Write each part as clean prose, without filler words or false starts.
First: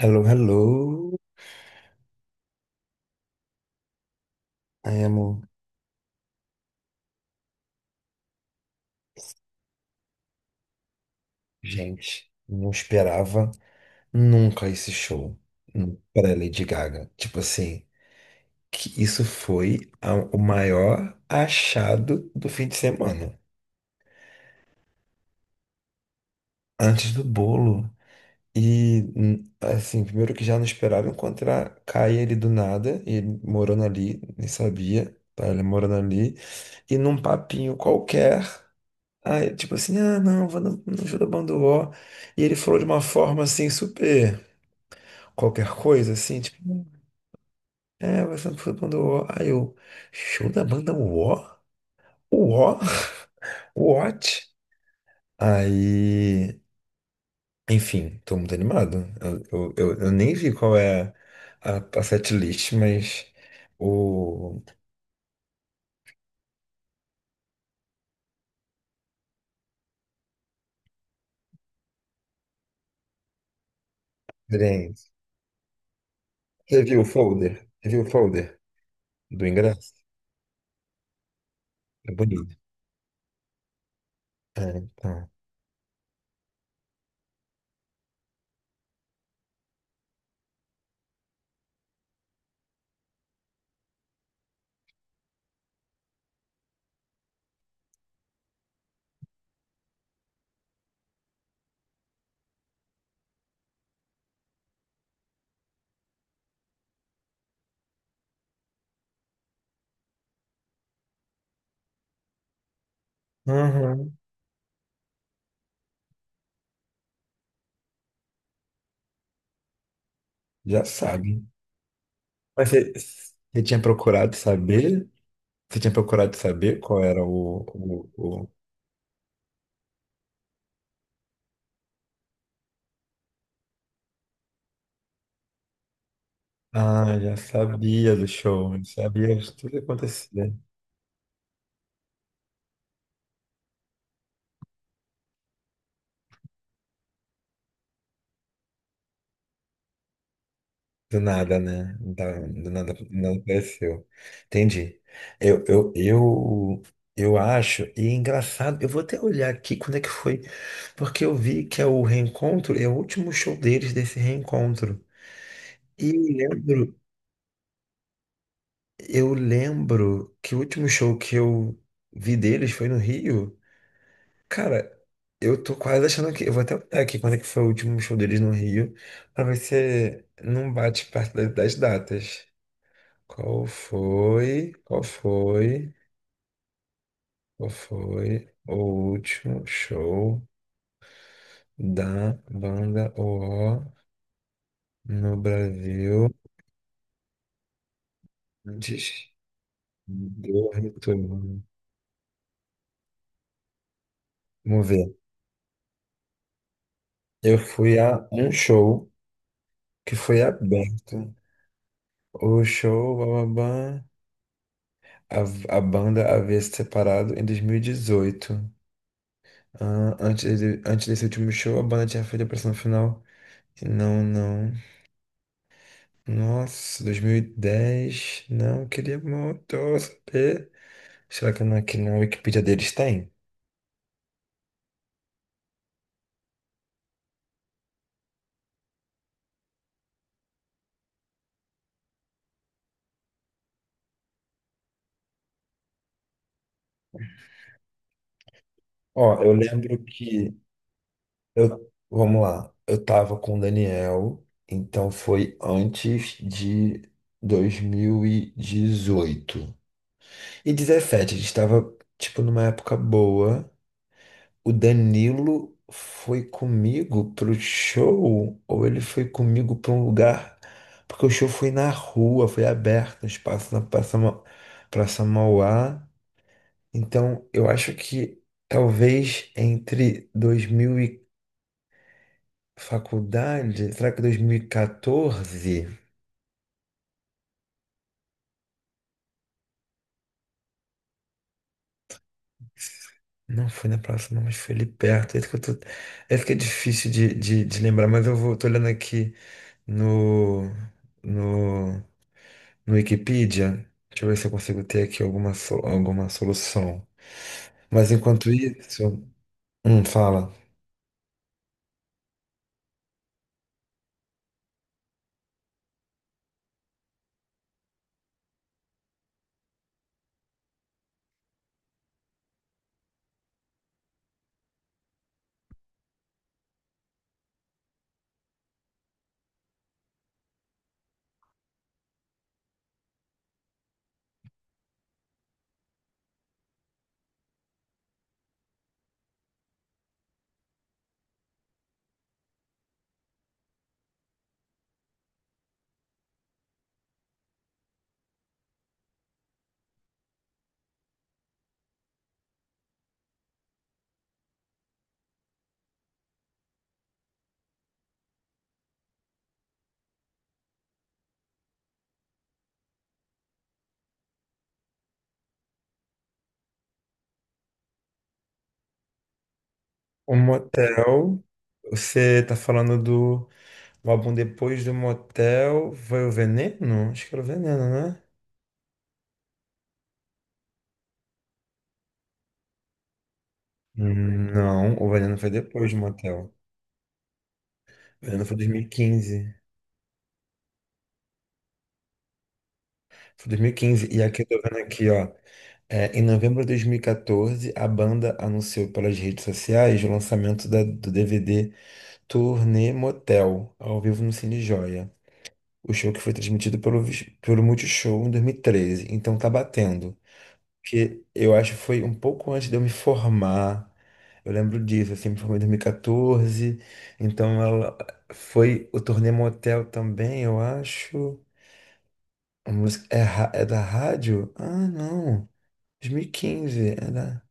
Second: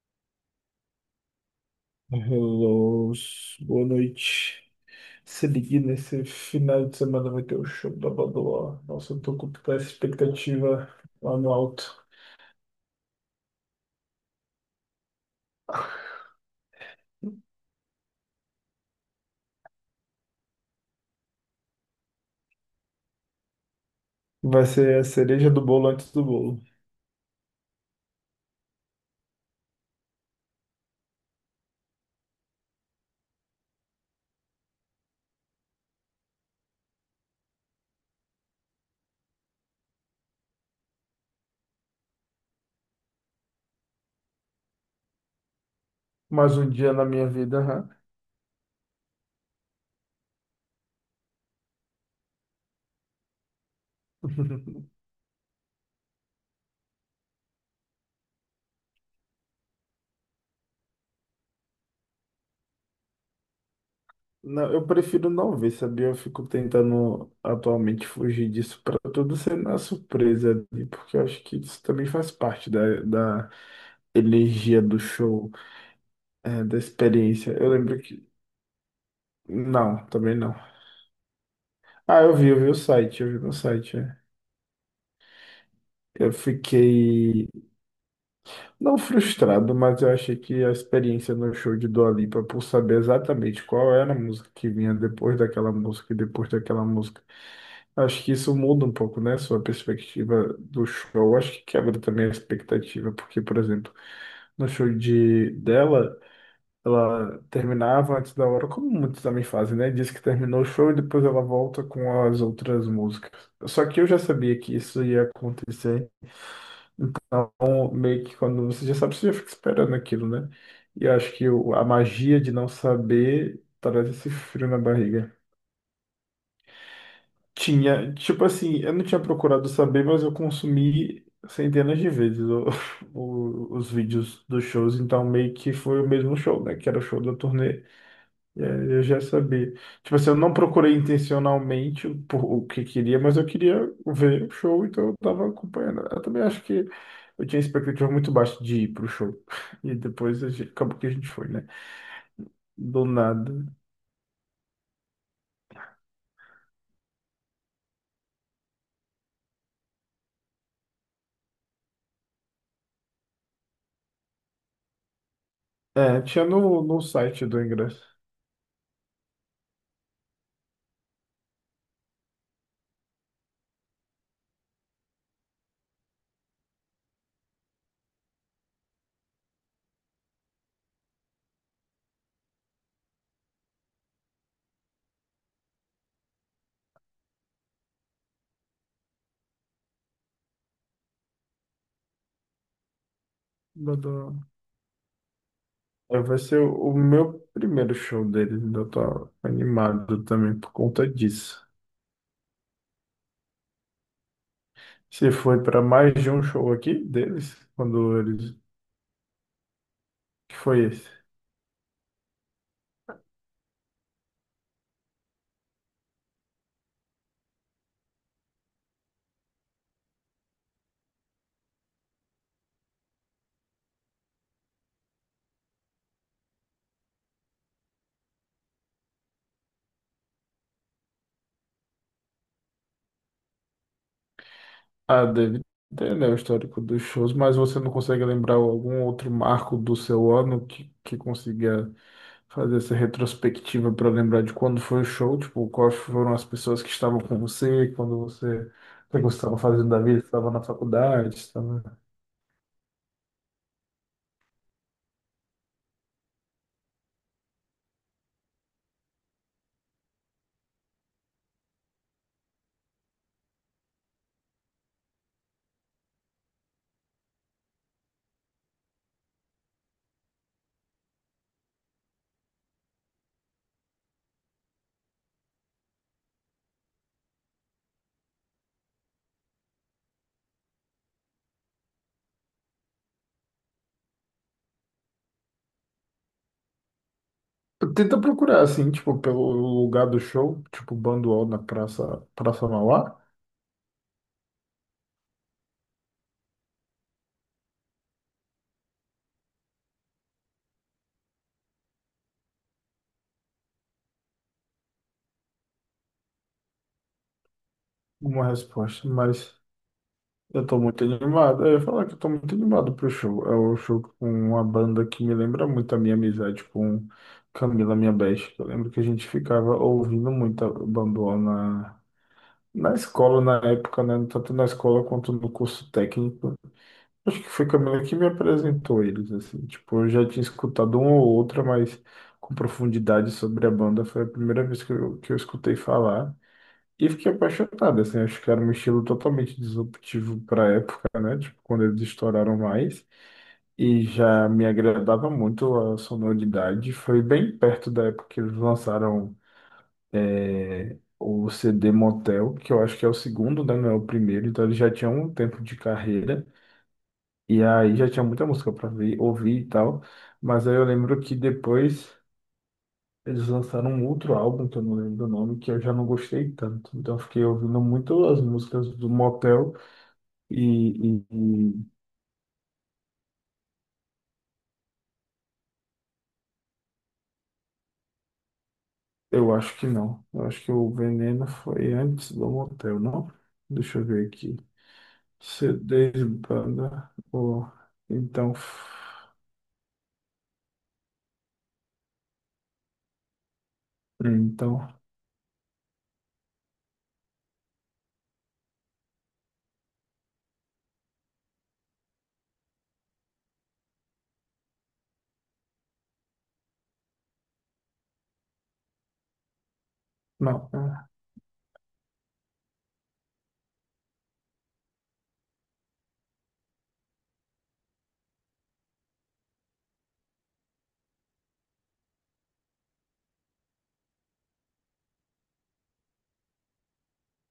Hello, hello. Hello, boa noite. I am... Se ligue nesse final de semana vai ter o show da Badoa. Nossa, eu tô com toda essa expectativa lá no alto. Gente, não esperava nunca esse show para Lady Gaga. Tipo assim, que isso foi o maior achado do fim de semana. Vai ser a cereja do bolo antes do bolo. Antes do bolo. E, assim, primeiro que já não esperaram encontrar Caia ele do nada, e ele morando ali, nem sabia, tá? Ele morando ali. E num papinho qualquer. Aí, tipo assim, ah, não, vou no show da banda UO. E ele falou de uma forma assim, super qualquer coisa, assim, Mais tipo, um dia na minha vida, hã? é, vai ser no show da banda UO. Aí eu, show da banda UO? O U O? What? Aí, enfim, tô muito animado. Eu nem vi qual é a setlist, mas o. Não, eu prefiro não ver, sabia? Eu fico tentando atualmente fugir disso pra tudo ser na surpresa ali, porque eu acho que isso também faz parte da energia Bem, do show, é, da você viu o experiência. folder? Eu Você lembro viu o que. folder do ingresso? Não, também não. É Ah, bonito. eu vi o site, eu vi no site. É. É, então. Eu fiquei, não frustrado, mas eu achei que a experiência no show de Dua Lipa, por saber exatamente qual era a música que vinha depois daquela música e depois daquela música, acho que isso muda um pouco, né? Sua perspectiva do show, acho que quebra também a expectativa, porque, por exemplo, no show de dela. Ela terminava antes da hora, como muitos também fazem, né? Diz que terminou o show e depois ela volta com as outras músicas. Só que eu Aham. já sabia que isso ia acontecer. Então, meio que quando você já sabe, você já fica esperando aquilo, né? Já E eu acho sabe. que o- a magia de não Mas você saber tinha traz esse procurado frio na saber? barriga. Você tinha procurado saber qual era o, Tinha, tipo assim, eu não tinha procurado saber, mas eu consumi centenas de vezes o- o- os vídeos dos shows, então meio que foi o mesmo show, né? Que era o ah, show da já turnê. sabia do É, show, já eu já sabia de tudo sabia. que Tipo assim, eu não acontecia. procurei intencionalmente por o que queria, mas eu queria ver o show, então eu tava acompanhando. Eu também acho que eu tinha expectativa muito baixa de ir pro show. E depois a gente- acabou que a Do gente foi, nada, né? né? Do Do nada nada. apareceu. Entendi. Eu, eu, eu, eu acho, e é engraçado, eu vou até olhar aqui quando é que foi, porque eu vi que é o reencontro, é o último show deles desse reencontro. E É, tinha no, lembro, no site do ingresso. eu lembro que o último show que eu vi deles foi no Rio. Cara, eu tô quase achando que. Eu vou até olhar aqui quando é que foi o último show deles no Rio, pra ver se não bate perto das datas. Qual foi? Qual foi? Qual foi o último show da banda Do- O do- no é, Brasil vai ser o meu primeiro show deles, ainda antes tô animado também do por conta retorno? disso. Vamos ver. Você foi para mais de um show aqui deles? Eu fui Quando a um eles. show que foi Que foi esse? aberto. O show, bababá. A banda havia se separado em 2018. Ah, antes, antes desse último show, a banda tinha feito a pressão final. Não, não. Nossa, 2010. Não, queria muito saber. Será que aqui na Wikipedia deles tem? Ah, deve ter, né, o histórico dos shows, mas você não consegue lembrar algum outro marco do seu ano que consiga fazer essa retrospectiva para lembrar de quando foi o show, tipo, quais foram as pessoas que estavam com você, quando você, o que você Ó, eu estava fazendo da lembro vida, estava que. na faculdade, Eu, estava... vamos lá. Eu tava com o Daniel, então foi antes de 2018 e 2017. A gente tava, tipo, numa época boa. O Danilo foi comigo pro show, ou ele foi comigo para um lugar, porque o show foi na rua, foi aberto, no espaço na Praça, Praça Mauá. Então, eu acho que talvez entre 2000 e faculdade, será que 2014? Tenta procurar, assim, tipo, pelo lugar do show, tipo, Banduol na Praça, Praça Mauá. Não foi na próxima, mas foi ali perto. Esse que eu tô... Esse que é difícil de lembrar, mas eu vou, tô olhando aqui no, no no Wikipedia. Deixa eu ver se eu consigo ter aqui alguma, alguma solução. Mas Uma enquanto resposta, isso, mas fala. eu tô muito animado. Eu ia falar que eu tô muito animado pro show. É o show com uma banda que me lembra muito a minha amizade com Camila, minha best. Eu lembro que a gente ficava ouvindo muita Bamboa na, na escola na época, né? Tanto na escola quanto no curso técnico. Acho que foi Camila que me apresentou eles, assim. Tipo, eu já tinha escutado uma ou outra, mas com profundidade sobre a banda foi a primeira vez que eu escutei falar. E fiquei apaixonado, assim, acho que era um estilo totalmente disruptivo para a época, né? Tipo, quando eles estouraram mais. E já me agradava muito a sonoridade. Foi bem perto da época que eles lançaram é, o CD Motel, que eu acho que é o segundo, né? Não é o primeiro. Então eles já tinham um tempo de carreira. E aí já tinha muita música para ouvir e tal. Mas aí eu lembro que depois. Eles lançaram um outro álbum, que eu não lembro o nome, que eu já não gostei tanto. Então eu fiquei ouvindo muito as músicas do Motel O e, motel, e- e você tá falando do o álbum depois do motel, foi o Veneno? Acho que era o Veneno, né? eu acho que não. Eu acho que o Veneno foi antes do Motel, não? Deixa eu ver aqui. não, o Veneno foi depois do CDs, motel. banda. Ou O Veneno então, foi 2015. Foi 2015. E quinze. E aqui eu tô vendo então, aqui, ó. É, em novembro de 2014, a banda anunciou pelas redes sociais o lançamento do DVD Turnê Motel, ao vivo no Cine Joia. O show que foi transmitido pelo, pelo Multishow em 2013. Então tá batendo. não. É Que eu acho que foi um pouco antes de eu me formar. Eu lembro disso, assim, me formei em 2014. Então ela foi o Turnê Motel também, eu acho. A música é, é da rádio? Ah, não. 2015,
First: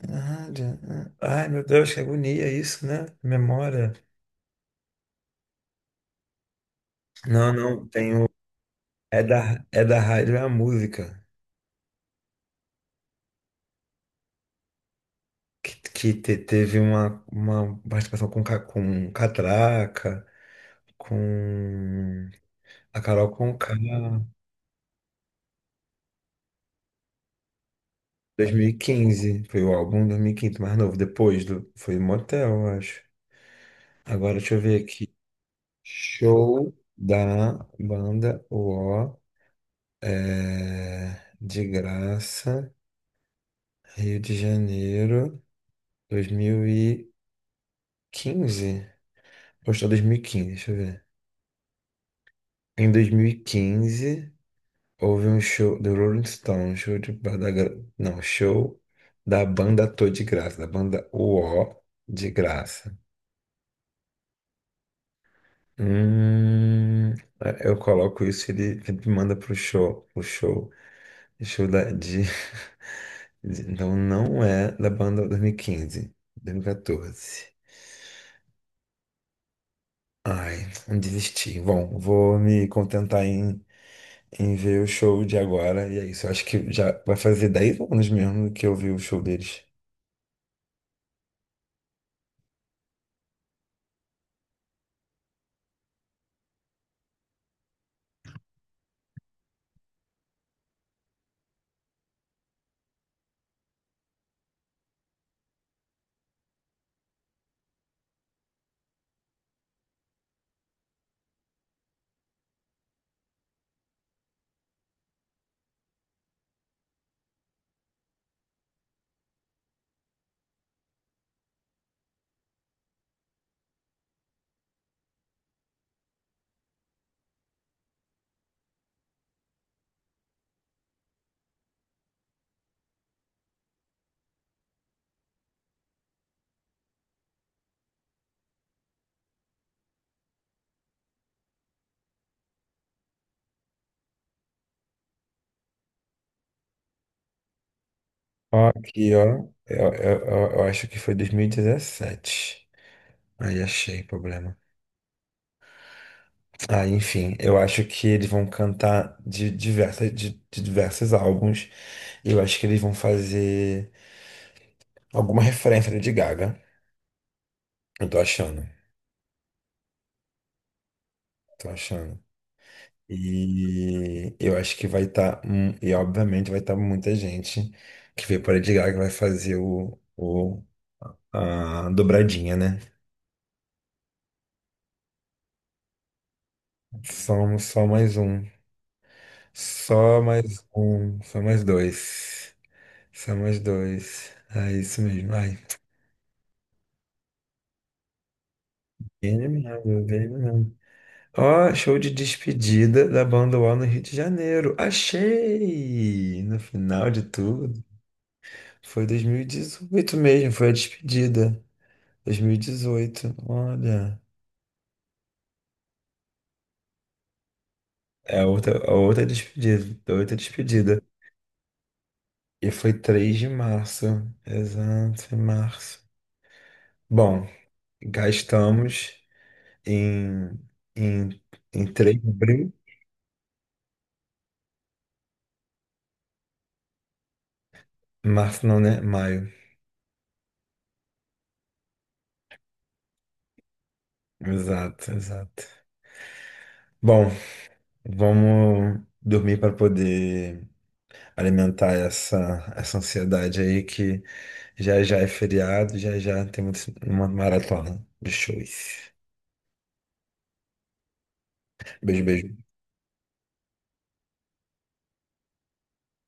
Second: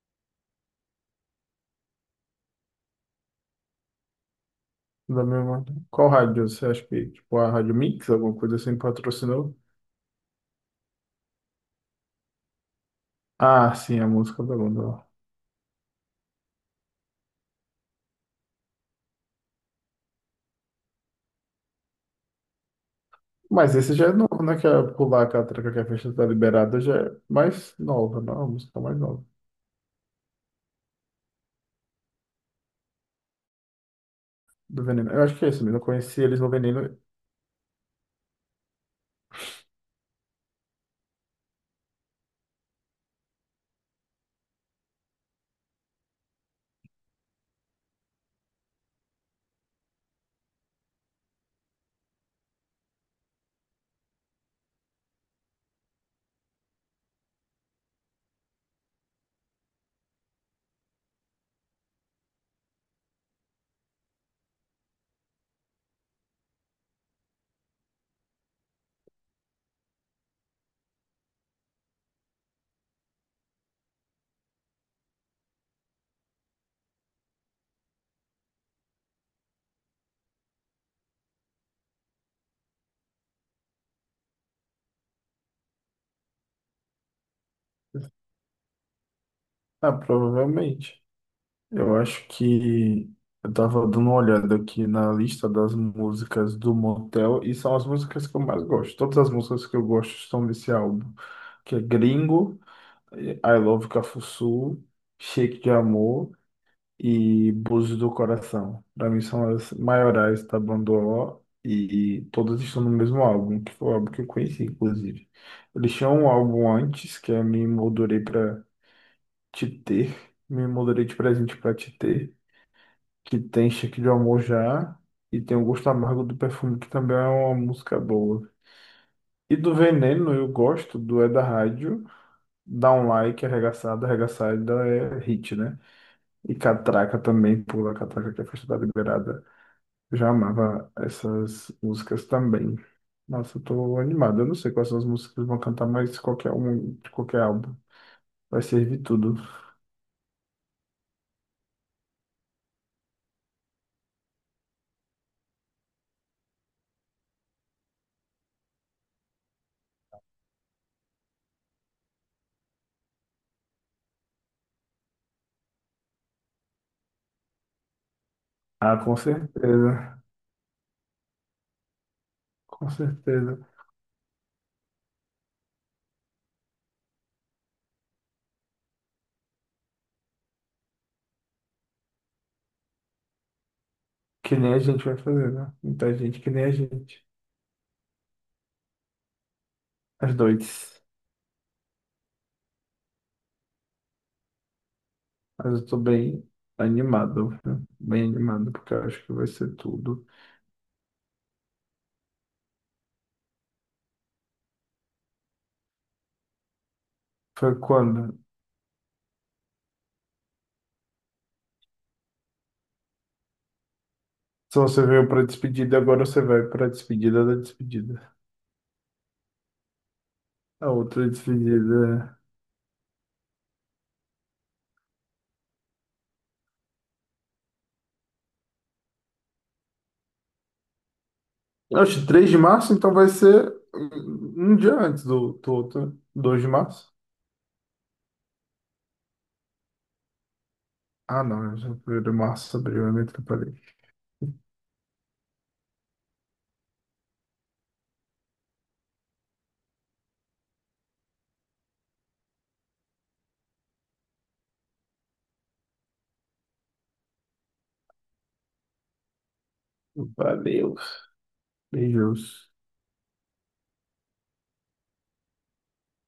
é da rádio. Ah. Ai, meu Deus, que agonia isso, né? Memória. da mesma. Qual rádio? Você acha que, tipo, a Não, Rádio não, Mix, tem. alguma coisa assim, patrocinou? É da rádio, é a música Ah, sim, a música da banda. Que teve uma participação com, com Catraca, com a Carol Conká, Mas esse já é novo, né? Que é pular a catraca que a festa tá liberada já é mais nova, não? A música é mais nova 2015, foi o álbum 2015 mais novo, depois do, foi Motel, eu acho. Agora deixa eu ver do Veneno. aqui, Eu acho que é isso mesmo. Eu conheci eles no show Veneno. da banda O é, de graça, Rio de Janeiro, 2015, postou 2015, deixa eu ver. Em 2015 houve um show do Rolling Stone, show de banda, não, show da banda Tô de Graça, da banda U O de Graça. Hum, eu coloco isso, ele manda pro show, o show, show da, de, então não é da banda dois mil e quinze, dois mil e 2014. Ai, desisti. Bom, vou me contentar em ver o show de agora. E é isso. Eu acho que já vai fazer 10 anos mesmo que eu vi o show deles. Ah, provavelmente. Eu acho que eu tava dando uma olhada aqui na lista das músicas do Motel e são as músicas que eu mais gosto. Todas as músicas que eu gosto estão nesse álbum, que é Gringo, I Love Cafuçu, Shake de Amor. E Búzios do Coração. Pra mim são as maiorais da banda O e todas estão no mesmo álbum, que foi o álbum que eu conheci, inclusive. Eles tinham um álbum antes, que é Me Moldurei Pra Te Ter, Me Moldurei de Presente Pra Te Ter, que tem Cheque de Amor Já e tem O Gosto Amargo do Perfume, que também é uma música boa. E do Veneno eu gosto, do É da Rádio, Dá um Like, Arregaçada, arregaçada é hit, né? E catraca também, pula catraca que é festa da liberada. Eu já amava essas músicas também. Nossa, eu tô animado. Eu não sei quais são as músicas que eles vão cantar, mas qualquer um de qualquer álbum vai Ó, servir aqui, ó. tudo. Eu acho que foi 2017. Aí achei problema. Ah, enfim, eu acho que eles vão cantar de, diversas, de diversos álbuns. E eu acho que eles vão fazer alguma referência de Gaga. Eu tô achando. Ah, com certeza. Tô achando. Com certeza. E eu acho que vai estar, e obviamente vai estar muita gente que veio para Lady Gaga vai fazer o a dobradinha, né? Que nem a gente vai fazer, né? Muita gente, que nem a gente. Só, só mais um, só As mais dois. um, só mais dois, só mais dois. É isso mesmo. Ai, Mas eu tô bem animado, viu? Bem animado, porque eu acho que vai ele ser mesmo, tudo. ele mesmo. Ó, show de despedida da banda UOL no Rio de Janeiro. Achei! No final de Foi tudo, quando? foi 2018 mesmo, foi a despedida. 2018, olha. Se você veio pra despedida, agora você vai pra despedida da despedida. É a outra despedida, a outra A despedida. outra despedida. E foi 3 de março, exato, em março. Bom, gastamos em, em, em 3 Acho que de 3 de abril, março, então vai ser um um dia antes do, do outro, 2 de março. março não, né? Maio, Ah, não, é 1 de março, abril, é meio atrapalhei. exato, exato. Bom, vamos dormir para poder alimentar essa ansiedade aí que já já é feriado, já já temos uma maratona de shows. Valeu. Beijo, beijo. Beijos.